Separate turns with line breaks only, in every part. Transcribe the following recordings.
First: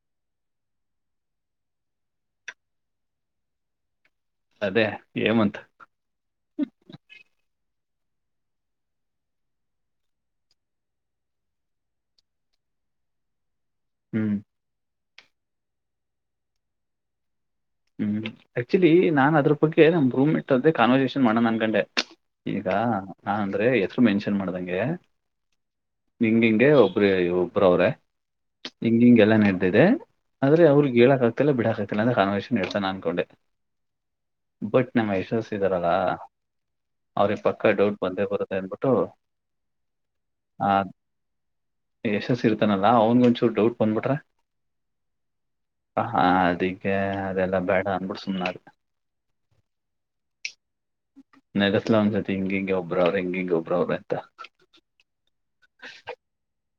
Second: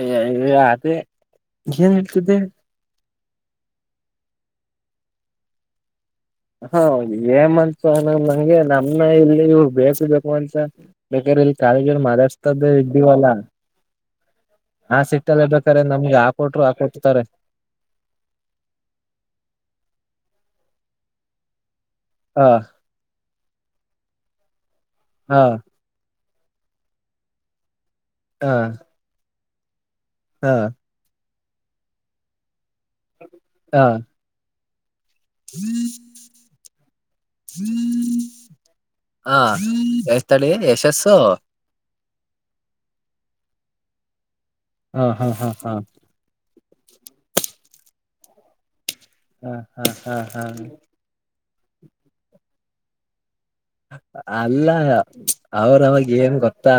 ಏ ಯ ಅದೆ, ಏನ್ ಹೇಳ್ತಿದ್ದೆ
ಅದೇ ಹೇಮಂತ್
ಹು ಅವ್ನ್ ಹೇಮಂತ್ ಸೊ ನ ನಂಗೆ ನಮ್ನಾ ಇಲ್ಲಿ ಇವ್ರು ಬೇಕು ಬೇಕು ಅಂತ, ಬೇಕಾದ್ರೆ ಇಲ್ ಕಾಲೆಜಲ್ ಮಾತಾಡ್ಸ್ತಾ ಸಿದ್ದಿವಾಲಾ
ಹ್ಮ್
ಆ ಸಿಟ್ಟಲ್ಲಿ ರ್ಬೇಕ್ರೆ ನಮ್ಗೆ ಹಾಕೊಟ್ರು ಹಾಕೊಟ್ಟತಾರೆ
ಹ್ಮ್ ಆಕ್ಚುಲಿ ನಾನ್ ಅದ್ರ ಬಗ್ಗೆ ನಮ್ ರೂಮ್ ಜೊತೆ ಕಾನ್ವರ್ಸೇಷನ್ ಮಾಡೋಣ ಅನ್ಕಂಡೆ
ಹಾ
ಈಗ ನಾ ಅಂದ್ರೆ ಹೆಸರು ಮೆನ್ಷನ್ ಮಾಡ್ದಂಗೆ
ಹಾ
ಹಿಂಗ ಹಿಂಗಿ ಒಬರು ಒಬ್ರ ಅವ್ರ
ಹಾ
ಹಿಂಗ ಹಿಂಗೆಲ್ಲಾ ನೆಡದಿದೆ
ಹಾ
ಆದ್ರೆ ಅವ್ರಗ್ ಹೇಳೇಳಕ ಆಗ್ತಿಲ್ಲ ಬಿಡಕ್ ಆಗ್ತಿಲ್ಲ ಅಂತ ಕಾನ್ವರ್ಸೇಶನ ನೆಡ್ಸೋಣ ಅನ್ಕೊಂಡೆ
ಹಾ
ಬಟ್ ನಮ್ಮ ಯಶಸಿದಾರಲ್ಲಾ ಅವ್ರಿಗೆ ಪಕ್ಕ ಡೌಟ್ ಬಂದೇ ಬರುತ್ತೆ ಅನ್ಬಿಟ್ಟು
ಹಾ ಎಸ್ ತಡಿ
ಆ
ಯಶಸ್ಸು
ಯಶಸ್ಸ ಇರ್ತಾನಲ್ಲ ಅವನಿಗೊಂದು ಚೂರ್ ಡೌಟ್ ಬಂದ್ಬಿಟ್ರ
ಹ ಹಾ ಹಾ ಹಾ
ಹ ಅದಿಕ್ಕೆ ಅದೆಲ್ಲ ಬೇಡ ಅಂದ್ಬಿಟ್ ಸುಮ್ನಾದೆ
ಹಾ ಹಾ ಹಾ ಹಾ
ನಗಸ್ಲ ಅವನ ಜೊತೆ ಇಂಗಿಂಗೆ ಒಬ್ರು ಅವರೇ ಇಂಗಿಂಗ್
ಅಲ್ಲ ಅವ್ರ ಅವವಾಗ ಏನ್ ಗೊತ್ತಾ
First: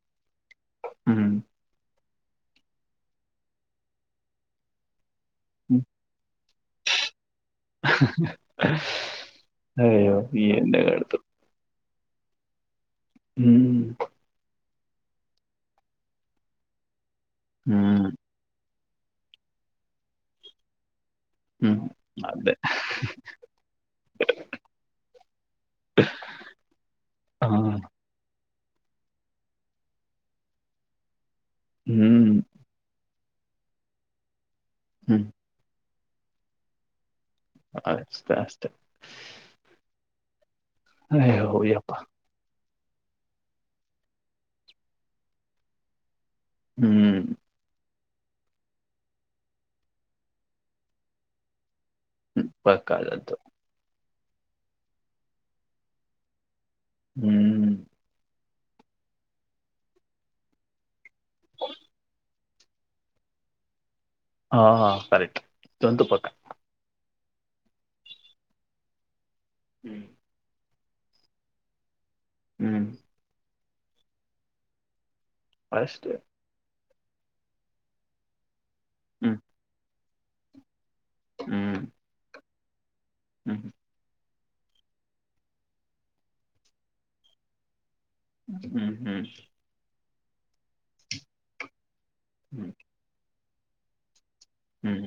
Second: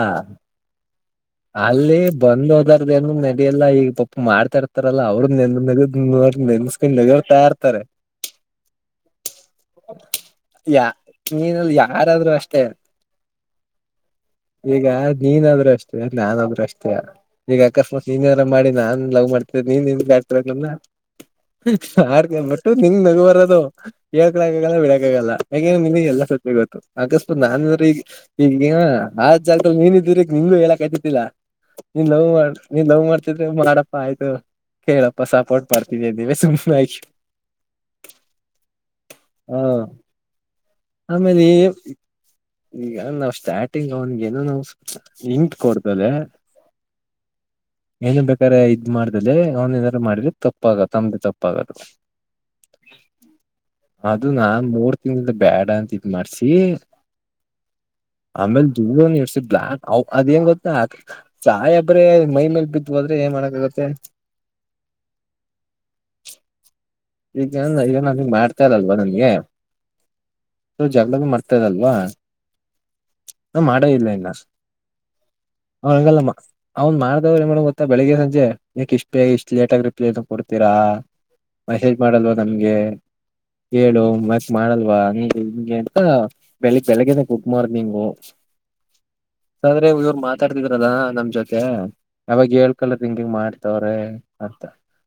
ಹ್ಮ್
ಅಲ್ಲಿ ಬಂದ್ ಹೋದಾರ್ದ ಏನು ನಡಿಯಲ್ಲ ಈಗ ಪಾಪ ಮಾಡ್ತಾ ಇರ್ತಾರಲ್ಲ ಅವ್ರ
ಹ್ಮ್.
ನೋಸ್ಕೊಂಡ ನಗಾಡ್ತಾ ಇರ್ತಾರೆ
ಅಯ್ಯೋ ಏನ್
ಯಾ ನೀನಲ್ಲಿ ಯಾರಾದ್ರೂ ಅಷ್ಟೇ
ಹ್ಮ್
ಈಗ ನೀನಾದ್ರೂ ಅಷ್ಟೇ ನಾನಾದ್ರರು ಅಷ್ಟೇ ಈಗ
ಹ್ಮ್
ಅಕಸ್ಮಾತ್ ನೀನೆಲ್ಲ ಮಾಡಿ ನಾನ್ ಲವ್ ಮಾಡ್ತ ನೀನ್ ನೀನ್
ಹ್ಮ್
ಆಡ್ಕ
ಅದೇ
ಬಿಟ್ಟು ನಿನ್ ನಗು ಬರೋದು ಹೇಳ್ಕಳಕ್ಕ ಆಗಲ್ಲ ಬಿಡಕ ಆಗಲ್ಲ ಹೆಂಗಿದ್ರ ನಿಮಗ್ ಅಲ್ಲ ಎಲ್ಲ ಸ ಗೊತ್ತು ಅಕಸ್ಮಾತ್
ಹ
ನಾನ್ಂದ್ರ ಈಗ ಈಗ ಆ ಜಾಗ ನೀನಿದ್ರ ನಿಂಗು ಹೇಳಕ್ ಆಗ್ತಿದ್ದಿಲ್ಲ ನೀನ್ ಲವು
ಹ್ಮ್
ಮಾಡ ನೀ ಲವು ಮಾಡ್ ಮಾಡಪ್ಪಾ ಆಯ್ತು ಕೇಳಪ್ಪ
ಹ್ಮ್
ಸಪೋರ್ಟ್ ಮಾಡ್ತಿದ್ದಿ ಅನ್ನಿವೆ ಸುಮ್ಮನಾಗಿವೆ
ಅಷ್ಟೇ ಅಷ್ಟೇ
ಹ ಆಮೇಲೆ
ಅಯ್ಯೋ ಯಪ್ಪಾ
ಈಗ ನಾವ್ ಸ್ಟಾರ್ಟಿಂಗ್ ಅವನ್ಗೇನೋ ನಾವ್ ಇಂಟ್ ಕೊಡ್ದಲೇ
ಹ್ಮ್
ಏನು ಬೇಕಾದಾರೆ ಇದ್ ಮಾಡ್ದಲ್ಲಿ ಅವ್ನ್ ಏನಾದಾರು ಮಾಡಿದ್ರ ತಪ್ಪಾಗ ತಮ್ದೆ ತಪ್ಪಾಗದು
ಹ್ಮ ಪಕ್ಕ [unintelligible]
ಅದು ನಾ ಮೂರ್ ತಿಂಗಳಿಂದ ಬೇಡ ಅಂತ ಇದ್ ಮಾಡ್ಸಿ
ಹ್ಮ್
ಆಮೇಲೆ ದೂರ ಇರ್ಸಿ ಬ್ಲಾಕ್ ಅದೇಂಗ ಗೊ ಸಾಯಿಬ್ರೆ ಮೈ ಮೇಲ್ ಬಿದ್ದ ಹೋದ್ರೆ ಏನ್ ಮಾಡಕಾಗತ್ತೆ
ಹಾ ಹಾ ಕರೆಕ್ಟ್ ಇದೊಂದು ಪಕ್ಕ
ಈಗ ಏಂದ ಈಗ ನನಗ್ ಮಾಡ್ತಾರಲ್ವಾ ನನ್ಗೆ
ಹ್ಮ್
ಜಗಳ ಮಾಡ್ತಾರಾ ಅಲ್ಪ
ಹ್ಮ್
ಹ ಮಾಡ ಇಲ್ಲ ಇನ್ನ ಅವನ
ಅಷ್ಟೇ
ಅಂಗಲ್ಲ ಅವನು ಮಾಡ್ದಹೋದ್ರೆ ಏನ್ ಮಾಡೋನ್ ಗೊತ್ತಾ ಬೆಳಿಗ್ ಸಂಜೆ ಯಾಕ್ ಇಷ್ಟ ಬೇ ಇಷ್ಟ್ ಲೇಟಾಗಿ ರಿಪ್ಲೈ ಕೊಡ್ತೀರಾ
ಹ್ಮ
ಮೆಸೇಜ್ ಮಾಡಲ್ವ ನಮ್ಗೆ ಹೇಳು ಮತ್ತೆ ಮಾಡಲ್ವ ಹ ನಿಮಗೆ ಅಂತ ಬೆಳಿಗ್ ಬೆಳಗ್ಗೆನ ಗುಡ್ ಮಾರ್ನಿಂಗ್
ಹ್ಮ ಹ್ಮ
ಮಾತಾಡ್ತಿದ್ರದ ನಮ್ ಜೊತೆ ಯಾವಾಗ ಹೇಳ್ಕಲ್ ಹಂಗಿಂಗ ಮಾಡ್ತವ್ರೆ ಅಷ್ಟೇ
ಹ್ಮ್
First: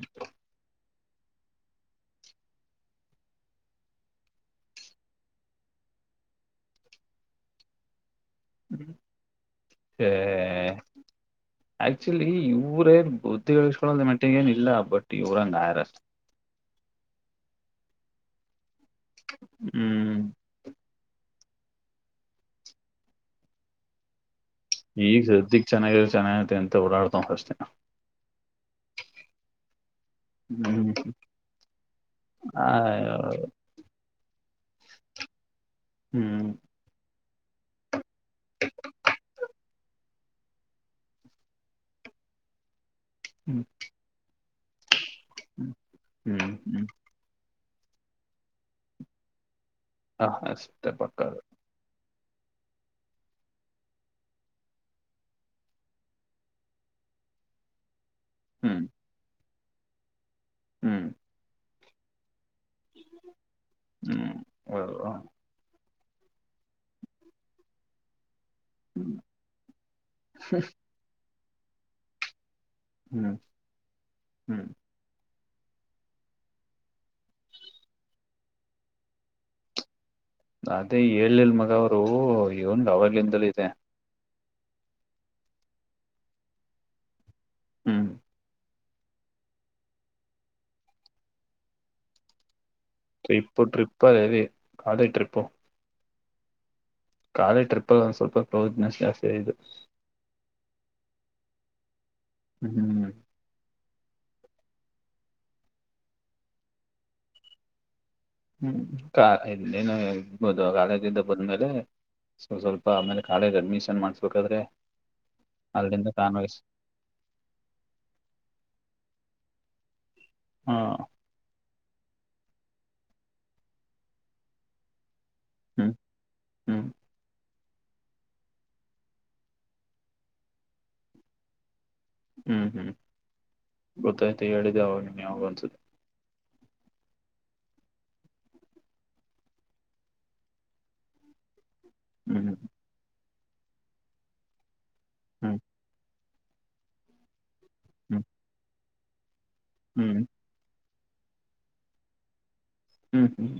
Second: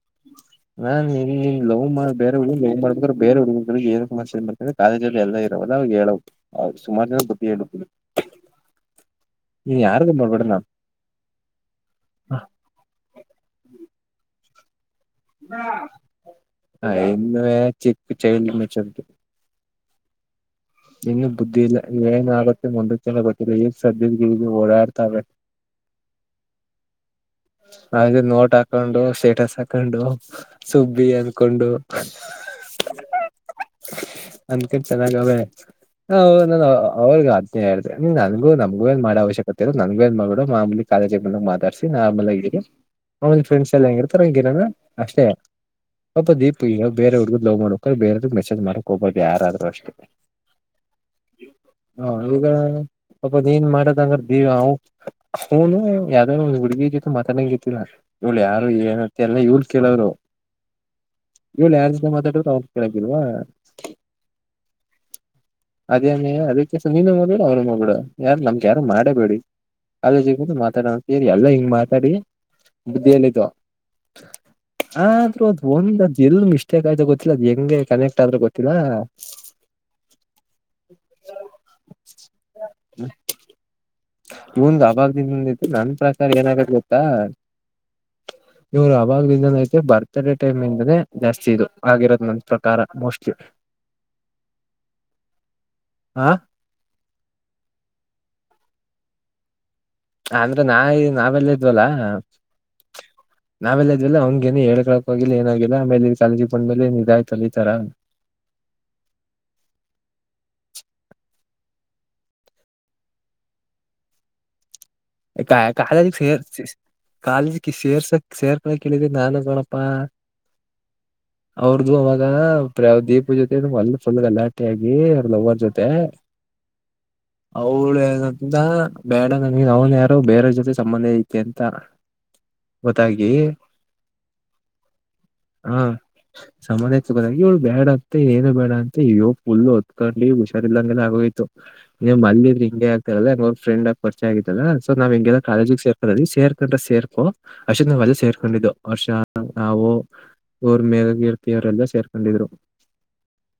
ಹ ನೀಮ್ಮ್ ಹ್ಮ ಲವ್ ಮಾಡ್ ಬೇರೆ ಹುಡುಗನ ಲವ್ ಮಾಡಿದ್ರ ಬೇ ಹಡುಗ ಏನು ಸಮಸ್ಯೆ ಬಂತ್ರ ಕಾಲೇಜ ಅಲ್ಲಿ ಎಲ್ಲ ಇರವಲ್ಲ ಅಗ ಹೇಳುವ ಅಗ ಸುಮಾರ ಜನ ಬುದ್ಧಿ [unintelligible]
ಹೂಂ
ನೀನ್ ಯಾರಗ ಮರಬಡಣಾ
ಆಕ್ಚುಲಿ ಇವರೇ ಬುದ್ಧಿಗಳಿಸಕೊಳ್ಳ ಮಟ್ಟಿಗೆ ಏನ್ ಇಲ್ಲ ಬಟ್ಟ ಇವರ ಆಯರಸ್
ಹ ಇನ್ನು ಚಿಕ್ ಚೈಲ್ಡ್ ಮೆಚ್ಯೂರಿಟಿ
ಹೂಂ
ನಿಂಗೆ ಬುದ್ಧಿ ಇಲ್ಲ ಏನ್ ಆಗತ್ತೆ ಮುಂದಕೆಲ್ಲ ಗೊತ್ತಿಲ್ಲ ಈಗ್ ಸದ್ಯದ ಇದು
ಈಗ
ಓಡಾಡ್ತಾವೆ
ಸದ್ದಿಗ್ ಚೆನ್ನಾಗಿರ ಚೆನ್ನಾಗತೆ ಅಂತ ಓಡಾಡ್ತಾವ್ನೆ ಅಷ್ಟೇ.
ಆ ನೋಟ್ ಹಾಕೊಂಡು ಸ್ಟೇಟಸ್ ಹಾಕೊಂಡು
ಹ್ಮ್
ಸುಬ್ಬಿ ಅನ್ಕೊಂಡು
ಆ
ಅಂದ ಕಟ್ಟ ಚೆನ್ನಾಗ ಅವೇ
ಹ್ಮ್
ನಾನ ಅವ್ರಗ ಅದನ್ನೇ ಹೇಳೇದೆ ನೀ ನನ್ಗೂ ನಮಗೂ ಏನ್ ಮಾಡೋ ನಮ್ಗೂ ನಮ್ಗೆನ್ ಏನ್ ಮಾಡೋ ಅವಶ್ಯಕತೆ ಇಲ್ಲ ನನ್ಗ ಏ ಮಾಡಡ ಮಾಮೂಲಿ ಕಾಲೇಜಿ ಮೇ ಮಾತಾಡಿಸಿ ಆಮೇಲೆ ಹಿದೀರ್ ಅವಂದ ಫ್ರೆಂಡ್
ಹ್ಮ್
ಎಲ್ಲ ಹೆಂಗ ಇರ್ತಾರ ಹಂಗಿರಾನ ಅಷ್ಟೇ
ಹ್ಮ್
ದೀಪು
ಹ್ಮ್
ಬೇರೆ ಹುಡ್ಗು ಲವ್ ಮಾಡ ಬೇರದ ಮೆಸೇಜ್ ಮಾಡಕೋಬಾರದ ಯಾರಾದ್ರು ಅಷ್ಟೇ
ಹಾ ಹ ಸ ಪಕ್ಕ
ಹಾ ಈಗ ಪಾಪ ಏನ್ ಮಾಡದಂಗಾರ ದಿವ ಅವನು ಯಾವ್ದ ಹುಡುಗಿ ಜೊತೆ ಮಾತಾಡಂಗ ಗತ್ತಲ್ಲ ಇವ್ಳು ಯಾರು
ಹ್ಮ್
ಏನತ್ತ ಎಲ್ಲ ಇವ್ಳು ಕೇಳೋರು ಇವನು ಯಾರ
ಹೂಂ
ಅದೇನ ಕೆಲಸ ನೀನು ಮಾಡ್ಬೇಡ ಅವರು ಮಾಡಬಾರದು ಯಾರು
ಹ್ಮ್
ಮಾಡೇಬೇಡಿ ಕಾಲೇಜ್ ಗೆ ಮಾತಾಡೋ ಸೇರಿ ಎಲ್ಲ ಹಿಂಗ್ ಮಾತಾಡಿ ಬುದ್ಧಿ
ಹ್ಮ್
ಎಲ್ಲೈತು
ಹ್ಮ್
ಆದ್ರೂ ಅದ್ ಒಂದ್ ಅದ್ ಎಲ್ ಮಿಸ್ಟೇಕ್ ಆಯ್ತ ಗೊತ್ತಿಲ್ಲ ಅದ್ ಹೆಂಗೆ ಕನೆಕ್ಟ ಆದ್ರೂ ಗೊತ್ತಿಲ್ಲ.
ಅದೇ ಹೇಳಿಲ್ ಮಗ ಅವರು ಇವಂದ್ ಅವಾಗ್ಲಿಂದಲೂ ಇದೆ
ಇವಂದು ಅವಾಗ ದಿಂದಂದ ಇತ್ತು ನನ್ ಪ್ರಕಾರ ಏನಾಗತ್ ಗೊತ್ತಾ
ಹೂಂ
ಇವ್ರು ಅವಾಗಲಿಂದನ ಐತೆ ಬರ್ತ್ಡೇ ಟೈಮ್ ಇಂದಾನೇ ಜಾಸ್ತಿ ಇದು ಆಗಿರೋದ ಅಂತ
ಟ್ರಿಪ್ಪ ಟ್ರಿಪ್ಪಾ ಅದೆ ಕಾಲೇ ಟ್ರಿಪ್ಪು
ಹಾಂ
ಕಾಲಿ ಟ್ರಿಪಲ್ ಒಂದು ಸ್ವಲ್ಪ ಕ್ಲೊಸ್ನೆಸ್ ಜಾಸ್ತಿ ಆಗಿದ
ಅಂದ್ರೆ ನಾ ನಾವೆಲ್ಲ ಇದ್ವಲ್ಲಾ
ಹೂಂ
ಆಮೇಲೆ ಇದೆಲ್ಲಾ ಅವನಿಗೆ ಹೇಳ್ಕೊಳಕಾಗಿಲ್ಲ ಏನಾಗಿಲ್ಲ ಆಮೇಲೆ ನೀ ಸಂಜಿಪ್ನಮೇಲೆ ನಿಂತಂದಿ ತರ
ಹೂಂ ಕ ಏನು ಇಬೋದು ಕಾಲೇಜ ಇಂದ ಬದ್ಮೇಲೆ ಸೊ ಸ್ವಲ್ಪ ಆಮೇಲೆ ಕಾಲೇಜ್ ಅಡ್ಮಿಷನ್ ಮಾಡ್ಸ್ಬೇಕಾದ್ರೆ ಅಲ್ಲಿಂದ ತಾನು
ಕಾಲೇಜ ಕಾಲೇಜ ಸೇರ್ಸಕ್ ಸೇರ್ಕಳೇಳಿದ್ರೆ ನಾನು ಕಣೋ ಬಾ
ಹಾ
ಅವ್ರ್ದು ಅವಾಗ ದೀಪ ಜೊತೆ ಒಂದುಕ್ಕೊಂದು ಗಲಾಟೆ ಆಗಿ ಲವರ್ ಜೊತೆ
ಹ್ಮ್ ಹ್ಮ್
ಅವಳಂತ ಬೇಡ ನನ ಅವನ್ ಯಾರ ಬೇರೆ ಜೊತೆ ಸಂಬಂಧ ಐತೆ ಅಂತ.
ಹ್ಮ್ ಹ್ಮ್
ಗೊತ್ತಾಗಿ
ಗೊತ್ತಾಯ್ತು ಹೇಳಿದೆ ಅವಾಗನ್ ಯಾವಾಗ ಅನ್ಸುತ್ತೆ
ಸಮಾನ ಸಮಾನ್ಯಾಗಿ ಇವ್ಳ ಬೇಡ ಏನು ಬೇಡ ಅಂತ ಅಯ್ಯೋ ಫುಲ್ ಅತ್ಕೊಂಡಿ ಹುಷಾರ್ ಇಲ್ಲಂಗೆಲ್ಲ ಆಗೋಯ್ತು. ನೀವ್
ಹ್ಮ್
ಮನ್ಲಿದ್ರ ಹಿಂಗ ಆತಾರಲ್ಲಂಗ್ರ ಫ್ರೆಂಡ್ಗಿ ಪರ್ಚ ಆಗತ್ತಲ್ಲ ಸೊ ನಾವ್ ಹಂಗೆಲ್ಲ
ಹ್ಮ್
ಕಾಲೇಜಿಗೆ ಸೇರ್ರ ಸೇರ್ಕೊಂಡ್ರೆ ಸೇರ್ಕೋ ಅರ್ಷಲ್ಲ
ಹ್ಮ್
ಸೇರ್ಕೊಂಡಿದ್ದು ಹರ್ಷ ನಾವು
ಹ್ಮ್
ಅವ್ರ ಮೇ ಕೀರ್ತಿ ಅವರೆಲ್ಲಾ ಸೇರ್ಕೊಂಡಿದ್ರು.
ಹ್ಮ್ ಹ್ಮ್್ಮ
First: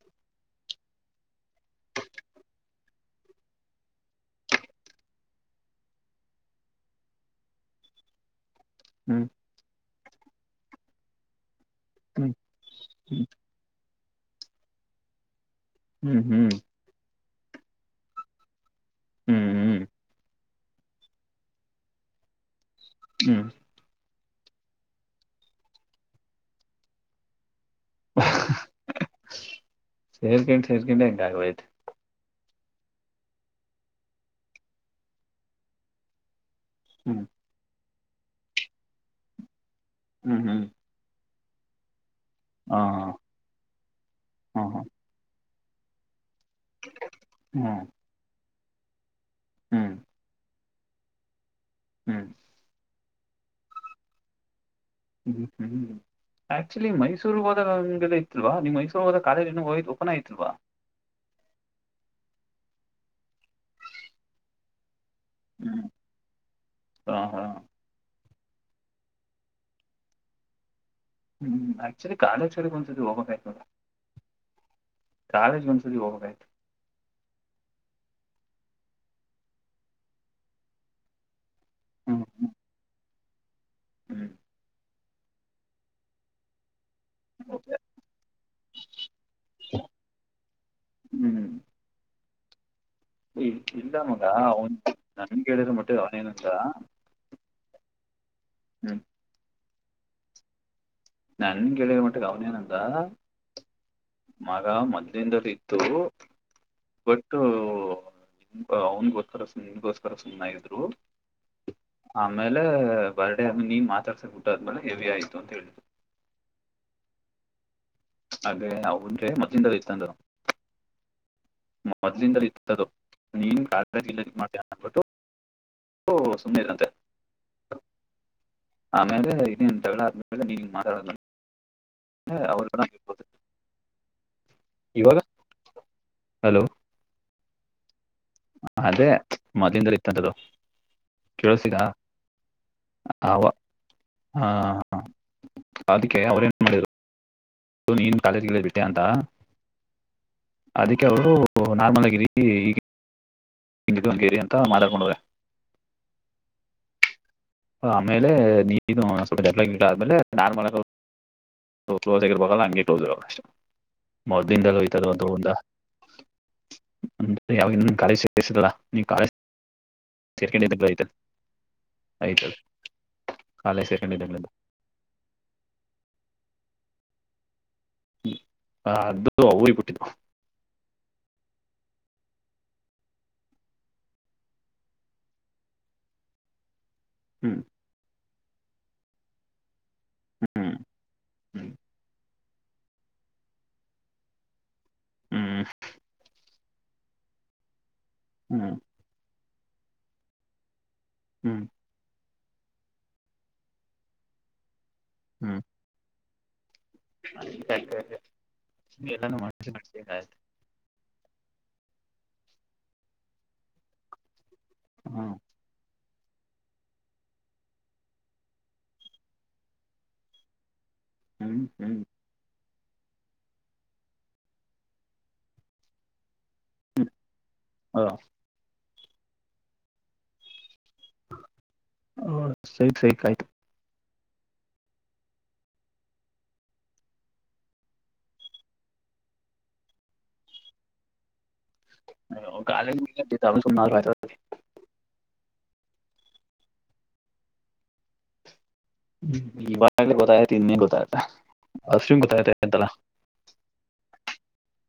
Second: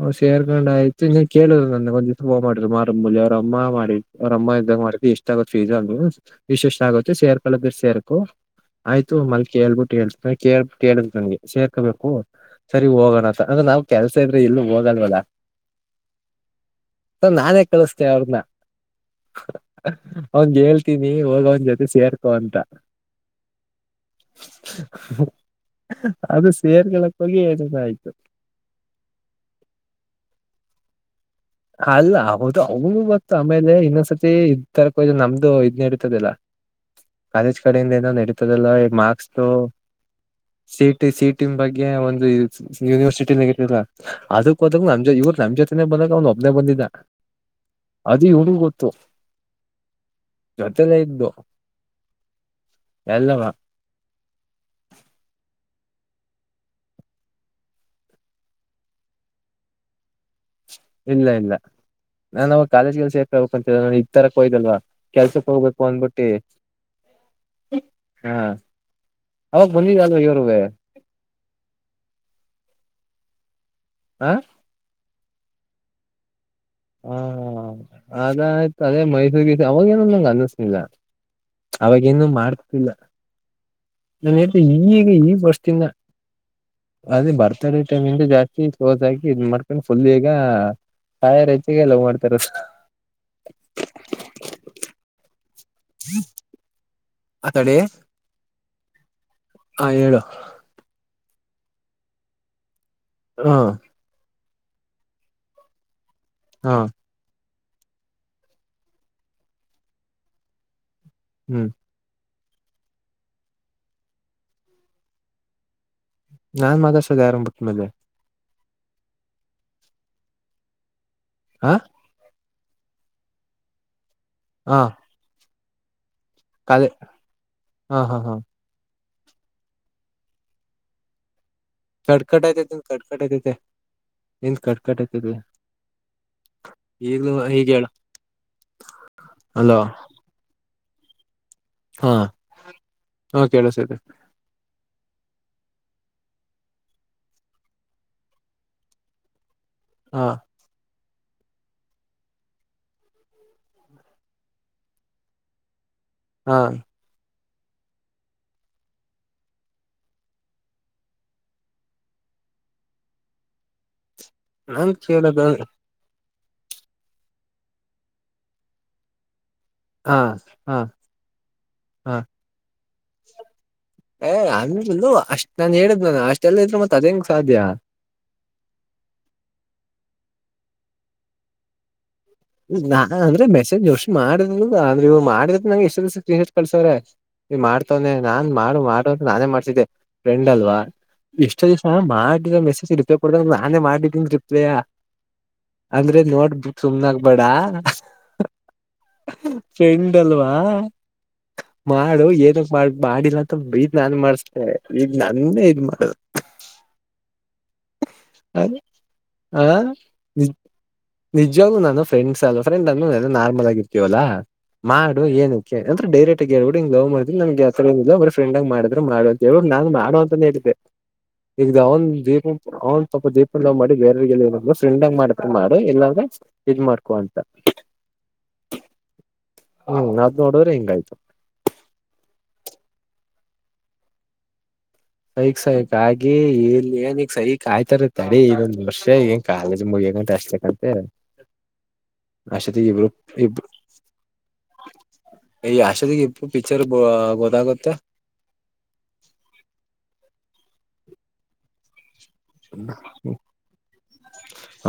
ಹ್ ಸೇರ್ಕೊಂಡ್ ಆಯ್ತುನ್ ಕೇಳಿದ್ ನನ್ಗೆ ಒಂದ್ ದಿವಸ ಹ ಮಾಡಿದ್ರು ಮಾರಲಿ ಅವ್ರ ಅಮ್ಮ ಮಾಡಿದ ಅವ್ರ ಅಮ್ಮ ಅದ ಮಾಡತಿಷ್ಟ ತಗ ಫೀಸ್ ಅಲ್ ವಿಶೇಷ ಆಗುತ್ತೆ ಸೇರ್ಕಲ್ಲದರ್ ಸೇರ್ಕು ಆಯ್ತು
ಹ್ಮ್
ಮಲ್ ಕ ಹೇಳ್ಬಿಟ್ಟು ಹೇಳ್ತ ಮ ಕೇಳ ಕೇಳಿದ ನನ್ಗೆ ಸೇರ್ಕೋಬೇಕು
ಹ್ಮ್
ಸರಿ ಹೋಗೋಣಂತ ಅಂದ್ರೆ ನಾವು ಕೆಲ್ಸ ಇದ್ರೆ ಎಲ್ಲು ಹೋಗಲ್ವಲ್ಲ
ಹ್ಮ್ ಹ್ಮ್
ನಾನೇ ಕಳಿಸತೇ ಅವ್ರನ್ನ
ಹ್ಮ್ ಹ್ಮ್
ಅವನ್ ಹೇಳ್ತೀನಿ ಹೋಗು ಅವನ ಜೊತೆ ಸೇರ್ಕೊ ಅಂತ
ಹ್ಮ
ಅದು ಸೇರಕಲಿಕ್ಕೆ ಹೋಗಿ ಆಯ್ತು
ಸೇರ್ಕ ಸೇರ್ಕಂಡೆ
ಅಲ್ಲ ಹೌದು ಅವನು ಗತ್ತು ಆಮೇಲೆ ಇನ್ನೊಂದ್ಸರ್ತಿ ಇದು ತರೋಕೆ ಹೋಗಿದಾಗ ನಮ್ದು ಇದ್ ನಡೀತದಿಲ್ಲ
ಹ್ಮ್
ಕಾಲೇಜ್ ಕಡೆಯಿಂದ ಏನೋ ನಡೀತದಲ್ಲ ಮಾರ್ಕ್ಸ್
ಹ್ಮ್ ಹ್ಮ್
C E T C E T ಬಗ್ಗೆ ಒಂದು
ಹ
ಯೂನಿವರ್ಸಿಟಿನ ಇಲ್ಲ ಅದಕ್ಕೋದ್ರು
ಹ
ನಮ್ ಇವ್ ನಮ್ ಜೊತೆನೆ ಬಂದಾಗ ಅವ್ನ ಇಲ್ಲೇ ಬಂದಿದ್ದ
ಹ್ಮ್
ಅದ ಇವನುಗು ಗೊತ್ತು
ಹ್ಮ್
ಜೊತೆಲ್ಲೆ ಇದ್ದು
ಹ್ಮ್
ಎಲ್ಲ
ಹ್ಮ್ ಹ್ಮ್ ಆಕ್ಚುಲಿ ಮೈಸೂರು ಹೋದ ಹಾಗೆ ಇತ್ತು ನೀವು ಮೈಸುರ್ ಹೋದಗಾ ಕಾಲೇಜ್ ಇನ್ನ ಓಪನ್ ಆಗಿರಿಲ್ವಾ
ಇಲ್ಲ ಇಲ್ಲ ನಾನ ಅವ ಕಾಲೇಜ್ಗೆಲ್ಲಿ ಸೇಕಬೇಕಂತ ಇದು ತರಕ್ಕೆ ಹೋಗಿದಾಗ ಕೆಲ್ಸಕ್ಕೆ ಹೋಗ್ಬೇಕು
ಹ್ಮ್
ಅಂದಬಿಟ್ಟಿ
ಹ ಹಾ
ಹಾ ಅವಾಗ ಬಂದಿದ್ದ ಅಲ್ವಾ ಇವನುವೆ
ಹ್ಮ್ ಆಕ್ಚುಲಿ ಕಾಲೇಜ ಕಡೆಗ್ ಒಂದ್ಸತಿ ಹೋಗಬೇಕ ಆಯ್ತು
ಹಾ
ಕಾಲೇಜ್ ಗೆ ಒಂದ್ಸತಿ ಹೋಗಬೇಕು ಅಷ್ಟೇ
ಹ ಹಾ ಅದಾಯಯ್ತು ಅದೇ ಮೈಸೂರ್ಗ ಅವಾಗೇಏನ ನಂಗೆ ಅನ್ನಿಸನಿಲ್ಲ
ಹ್ಮ್
ಅವಾಗಿಂದು ಮಾಡ್ತಿಲ್ಲ
ಹ್ಮ್
ನನ್ ಹೇಳ್ದ ಈಗ ಈ ವರ್ಷದಿಂದ ಅದೇ
ಹೌದಾ?
ಬರ್ತಡೆ ಟೈಮ್ ಇಂದ ಜಾಸ್ತಿ ಕ್ಲೋಸಾಗಿ ಇದ್ ಮಾಡ್ಕೊಂಡು ಫುಲ್ ಈಗ
ಹ್ಮ್
ಸಾಯರೇಂಜ ಮಾಡ್ತಾರೆ
ಕೇಳಿದ್ರ ಮಟ್ಟೆಗೆ ಅವನೇನಂದ
ಆ ಕಡೆ
ಹ್ಮ್
ಹಾ ಹೇಳು
ನನ್ ಕೇಳಿದರ ಮಟ್ಟಕ್ಕೆ ಅವ್ನೇನ ಅಂದ
ಹಾ
ಮಗ ಮದ್ಲಿಂದನ್ನು ಇತ್ತು
ಹಾ
ಬಟ್ ಅವನ್ಗೋಸ್ಕರ ನಿನ್ಗೋಸ್ಕರ ಸುಮ್ನೆಾಗಿದ್ರು
ಹ್ಮ್
ಆಮೇಲೆ ಬರ್ತ್ಡೇ ಆಮ ನೀ ಮಾತಾಡ್ಸಕ ಬಿಟ್ಟ ಆದ್ಮೇಲೆ ಹೆವಿ ಆಯ್ತು ಅಂತ ಹೇಳು
ನಾನ್ ಮಾತಾಡ್ಸದ ಯಾರನ್ನ ಬಿಟ್ಟ ಮೇಲೆೆ
ಹಾಗೆ ನಾವುಂದ್ರೆ ಮೊದ್ಲಿಂದಲ ಇತ್ತ ಅಂದರು
ಹ
ಮೊದ್ಲಿಂದಲ ಇತ್ತು ಅದು ನೀನು [unintelligible] ಅಂದ್ಬಿಟ್ಟು
ಅದೇ ಹಾ ಹಾ ಹಾ
ಆಮೇಲೆ ಇದೆ [unintelligible] ನೀನು ಮಾತಾಡೋದು
ಕಡ್ಕಟ್ ಐತೈತೆ ಕಡ್ಕಟ್ ಐತೈತೆ ನಿಂದ್ ಕಡ್ಕಟ್
ಇವಾಗ
ಐತೈತೆ
ಹಲೋ
ಈಗ ಹೇಳು
ಅದೇ ಮೊದ್ಲಿನ್ದನು ಇತ್ತು ಅದು ಕೇಲಿಸ್ತಿದ
ಹಾ
ಅವ
ಹ ಕೇಳಸೈತೆ
ಅ ಹಾ ಅದಕ್ಕೆ ಅವ್ರೇನು ಮಾಡರು ನೀನು ಕಾಲೇಜ್ಗೆ ಬಿಟ್ಟೆ ಅಂತ
ಹಾ
ಅದಕ್ಕೆ ಅವರು ನಾರ್ಮಲ್ ಆಗಿ ರೀ ಈಗ ತಿಂಗ್ ಹಗೇರಿ ಅಂತ ಮಾಲಾಡ್ಕೊಂಡೆ
ಹಾ
ಆಮೇಲೆ ನೀನು ಸ್ವಲ್ಪ ಎ ಆದ್ಮೇಲೆ ನಾರ್ಮಲ್ ಕ್ಲೋಸ್ ಆಗಿರಬಲ್ಲ ಹಂಗೆ
ನನ್
ಕ್ಲೋಸ್ಷಮದಿಂದಲ್ಲ್ತ
ಕೇಳದ
ಯಾವ ಕಾಳಜ ಸಿಸಾ ನೀ ಕಾಳಜ
ಹಾ ಹಾ ಹಾ
ಐತದ ಕಾಲೇಜ್
ಏ
ಸೇರ್ಕೊಂಡಿದ್ದಾಗ್ಲಿಂದ
ಅಮಲು ಅಷ್ಟ್ ನಾನನ್ ಹೇಳಿದ್ ನ ಅಷ್ಟೆಲ್ಲ ಇದ್ರು ಮತ್ ಅದೇಂಗ್ ಸಾಧ್ಯ
ಹ ಅದು ಯ್ಬುಟ್ಟಿದ್ದು
ನಾ ಅಂದ್ರೆ ಮೆಸೇಜ್ ಯಔಷ್ ಮಾಡಿದ್ ಅ್ರ ಇವ್ ಮಾಡಿದ ನಂಗ ಎಷ್ಟು ದಸ ಎಷ್ಟ ಕಳ್ಸವ್ರೆ ನೀ
ಹ್ಮ್
ಮಾಡ್ತವನನೆ ನಾನ್ ಮಾಡು ಮಾಡು ಅ ನಾನೇ ಮಾಡ್ತಿದ್ದೆ ಫ್ರೆಂಡ್
ಹ್ಮ್
ಅಲ್ವಾ ಇಷ್ಟ್
ಹ್ಮ್
ದಿವಸ ಮಾಡಿದ್ರ ಮೆಸೇಜ್ ರಿಪ್ಲ ಕೊಡದಾಗ ನಾನೇ ಮಾಡಿದ್ದೀನ್ ರಿಪ್ಲೇಯ
ಹ್ಮ್
ಅಂದ್ರೆ ನೋಡ್ಬು ಸುಮ್ನಾಗಬೇಡ
ಹ್ಮ್
ಫ್ರೆಂಡ್ ಅಲ್ವಾ
ಹ್ಮ್
ಮಾಡು ಎ ಬಾ ಬಾಡಿಲ್ಲ ಅಂತ ಬಗ ನಾನನ್ ಮಾಡಿಸೇನೆ ಈಗ
ಹ್ಮ್
ನನ್ನೇ ಇದ್ ಮಾಡದು
ಎಲ್ಲಯತ
ನಿಜವ್ ನಾನು ಫ್ರೆಂಡ್ಸ್ ಅಲ್ವಾ ಫ್ರೆಂಡ್ ಅನ್ನು ನಾರ್ಮಲ್ ಆಗಿರ್ತೀವಲ್ಲಾ ಮಾಡು
ಹ್ಮ್
ಏನಕ್ಕೆ ಡೈರೆಕ್ಟ್ ಆ ಹೇಳ್ಬಿಂಗ ಲವ್ ಮಾಡ್ರ ನಮಗೆ ಹತ್ರವ ಬ ಫ್ರೆಂಡ್ ಆಗ ಮಾಡಿದ್ ಮಾಡ ಅ ಹೇಬಿ ನಾನ್ ಮಾಡುವ ಅಂತಾನೇ ಹೇಳಿದ್ದೆ
ಹ್ಮ್
ಎ
ಹ್ಮ್
ಧಾವನ್ ದಪ ಅವ್ನ್ ಸ್ವಲ್ಪ ದೀಪ್ ಮಾಡಿ ಬೇರೆವರಿಗೆ ಫ್ರೆಂಡಾಗ ಮಾಡತ್ರ ಮಾಡು ಎಲ್ಲಾದ್ರೆ ಇದ್
ಹ್ಮ್
ಮಾಡ್ಕೊಂತ ಹ್ಮ್ ನಾವ್ ನೋಡೋರೆ ಹೆಂಗಾಯ್ತು
ಹ ಸಹ ಸೇ ಕಾಯ್ತು
ಸೈಕ್ ಸೈಕ್ ಹಾಗಗಿ ಇಲ್ಲಿ ಏನ ಈಗ್ ಸೈಕ್ ಆಯ್ತಾರ ತಡೆ ಇದೊಂದ್ ವರ್ಷ ಏನ್ ಕಾಲೇಜ್ ಮುಗ ಗ ಆ ಕಂತ ಅಷೆ ಇಬ
ಕಾಲೇಜ್
ಇಬ
ಸುಮ್ಮನೆ ಆಯ್ತು.
ಈ ಯಷ್ಟದಿಗೆ ಇಪ್ಪು ಪಿಕ್ಚರ್ ಗೊದಾಗತ್ತೆ
ಹ್ಮ ಈಾಗ ಗೊತ್ತಾಯ್ತತಿ ಇನ್ನೇ ಗೊತ್ತಾಯ್ತಾ ಅಷ್ಟ ಗೊ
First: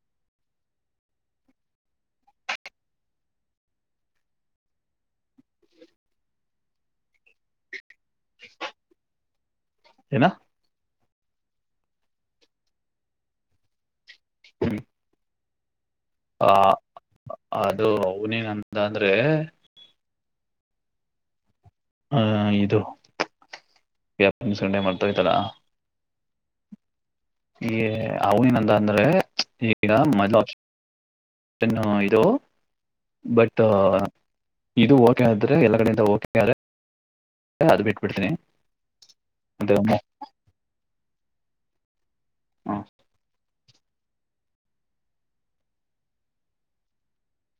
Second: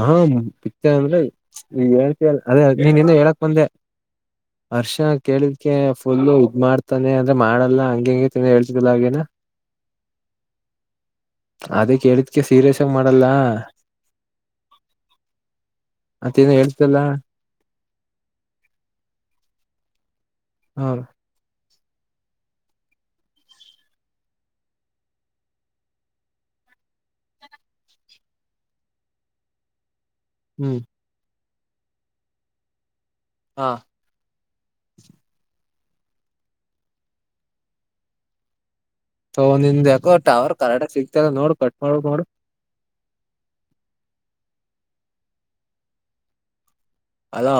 ಹಾ ಪಿಕ್ಚರ್ ಅಂದ್ರೆಳ್ತಿ ಅದ ನೀನ್ ಇನ್ನ ಹೇಳಕ್ ಬಂದೆ ಹರ್ಷ ಕೇಳಿದಕೆ ಫುಲ್ ಇದ ಮಾಡ್ತಾನೆ ಅಂದ್ರೆ ಮಾಡಲ್ಲಾ ಹಂಗಗೆ ಹಂಗತನಿ ಹೇಳ್ತಲ್ಲ ಹಾಗೇನ
ನಾ
ಅದೇ ಕೇಳಿದಕ ಸೀರಿಯಸ್ ಆಗ ಮಾಡಲ್ಲ
ಹ್ಮ್
ಮತ್ತೇನ
ಆ
ಹೇಳ್ತಲ್ಲ
ಅದು ಅವನೇನಂತ ಅಂದ್ರೆ
ಹ್ಮ
ಹ ದು ಫ ಸಂಡ ಮಾಡತವೆ ಚಲ್ಲಾಗ ಅವೇನಂತ ಅಂದ್ರೆ ಈಗ ಮ
ಹ್ಮ್
ಚನ್ನು ಇದು ಬಟ್
ಹ
ಇದು ಓಕೆ ಆದ್ರೆ ಎಲ್ಲ ಕಡೆಯಿಂದ ಓಕೆ ಆದ ಅದು ಬಿಟ್ಬಿಡ್ತೇನಿ
ಹ ನಿಂದ್ ಯಾಕೋ ಟ ಅವರ್ ಕರಾಟ ಸಿಗ್ತಾರ ನೋಡು ಕಟ್ ಮಾಡುದು ನೋಡು
ಅ
ಅಲೋ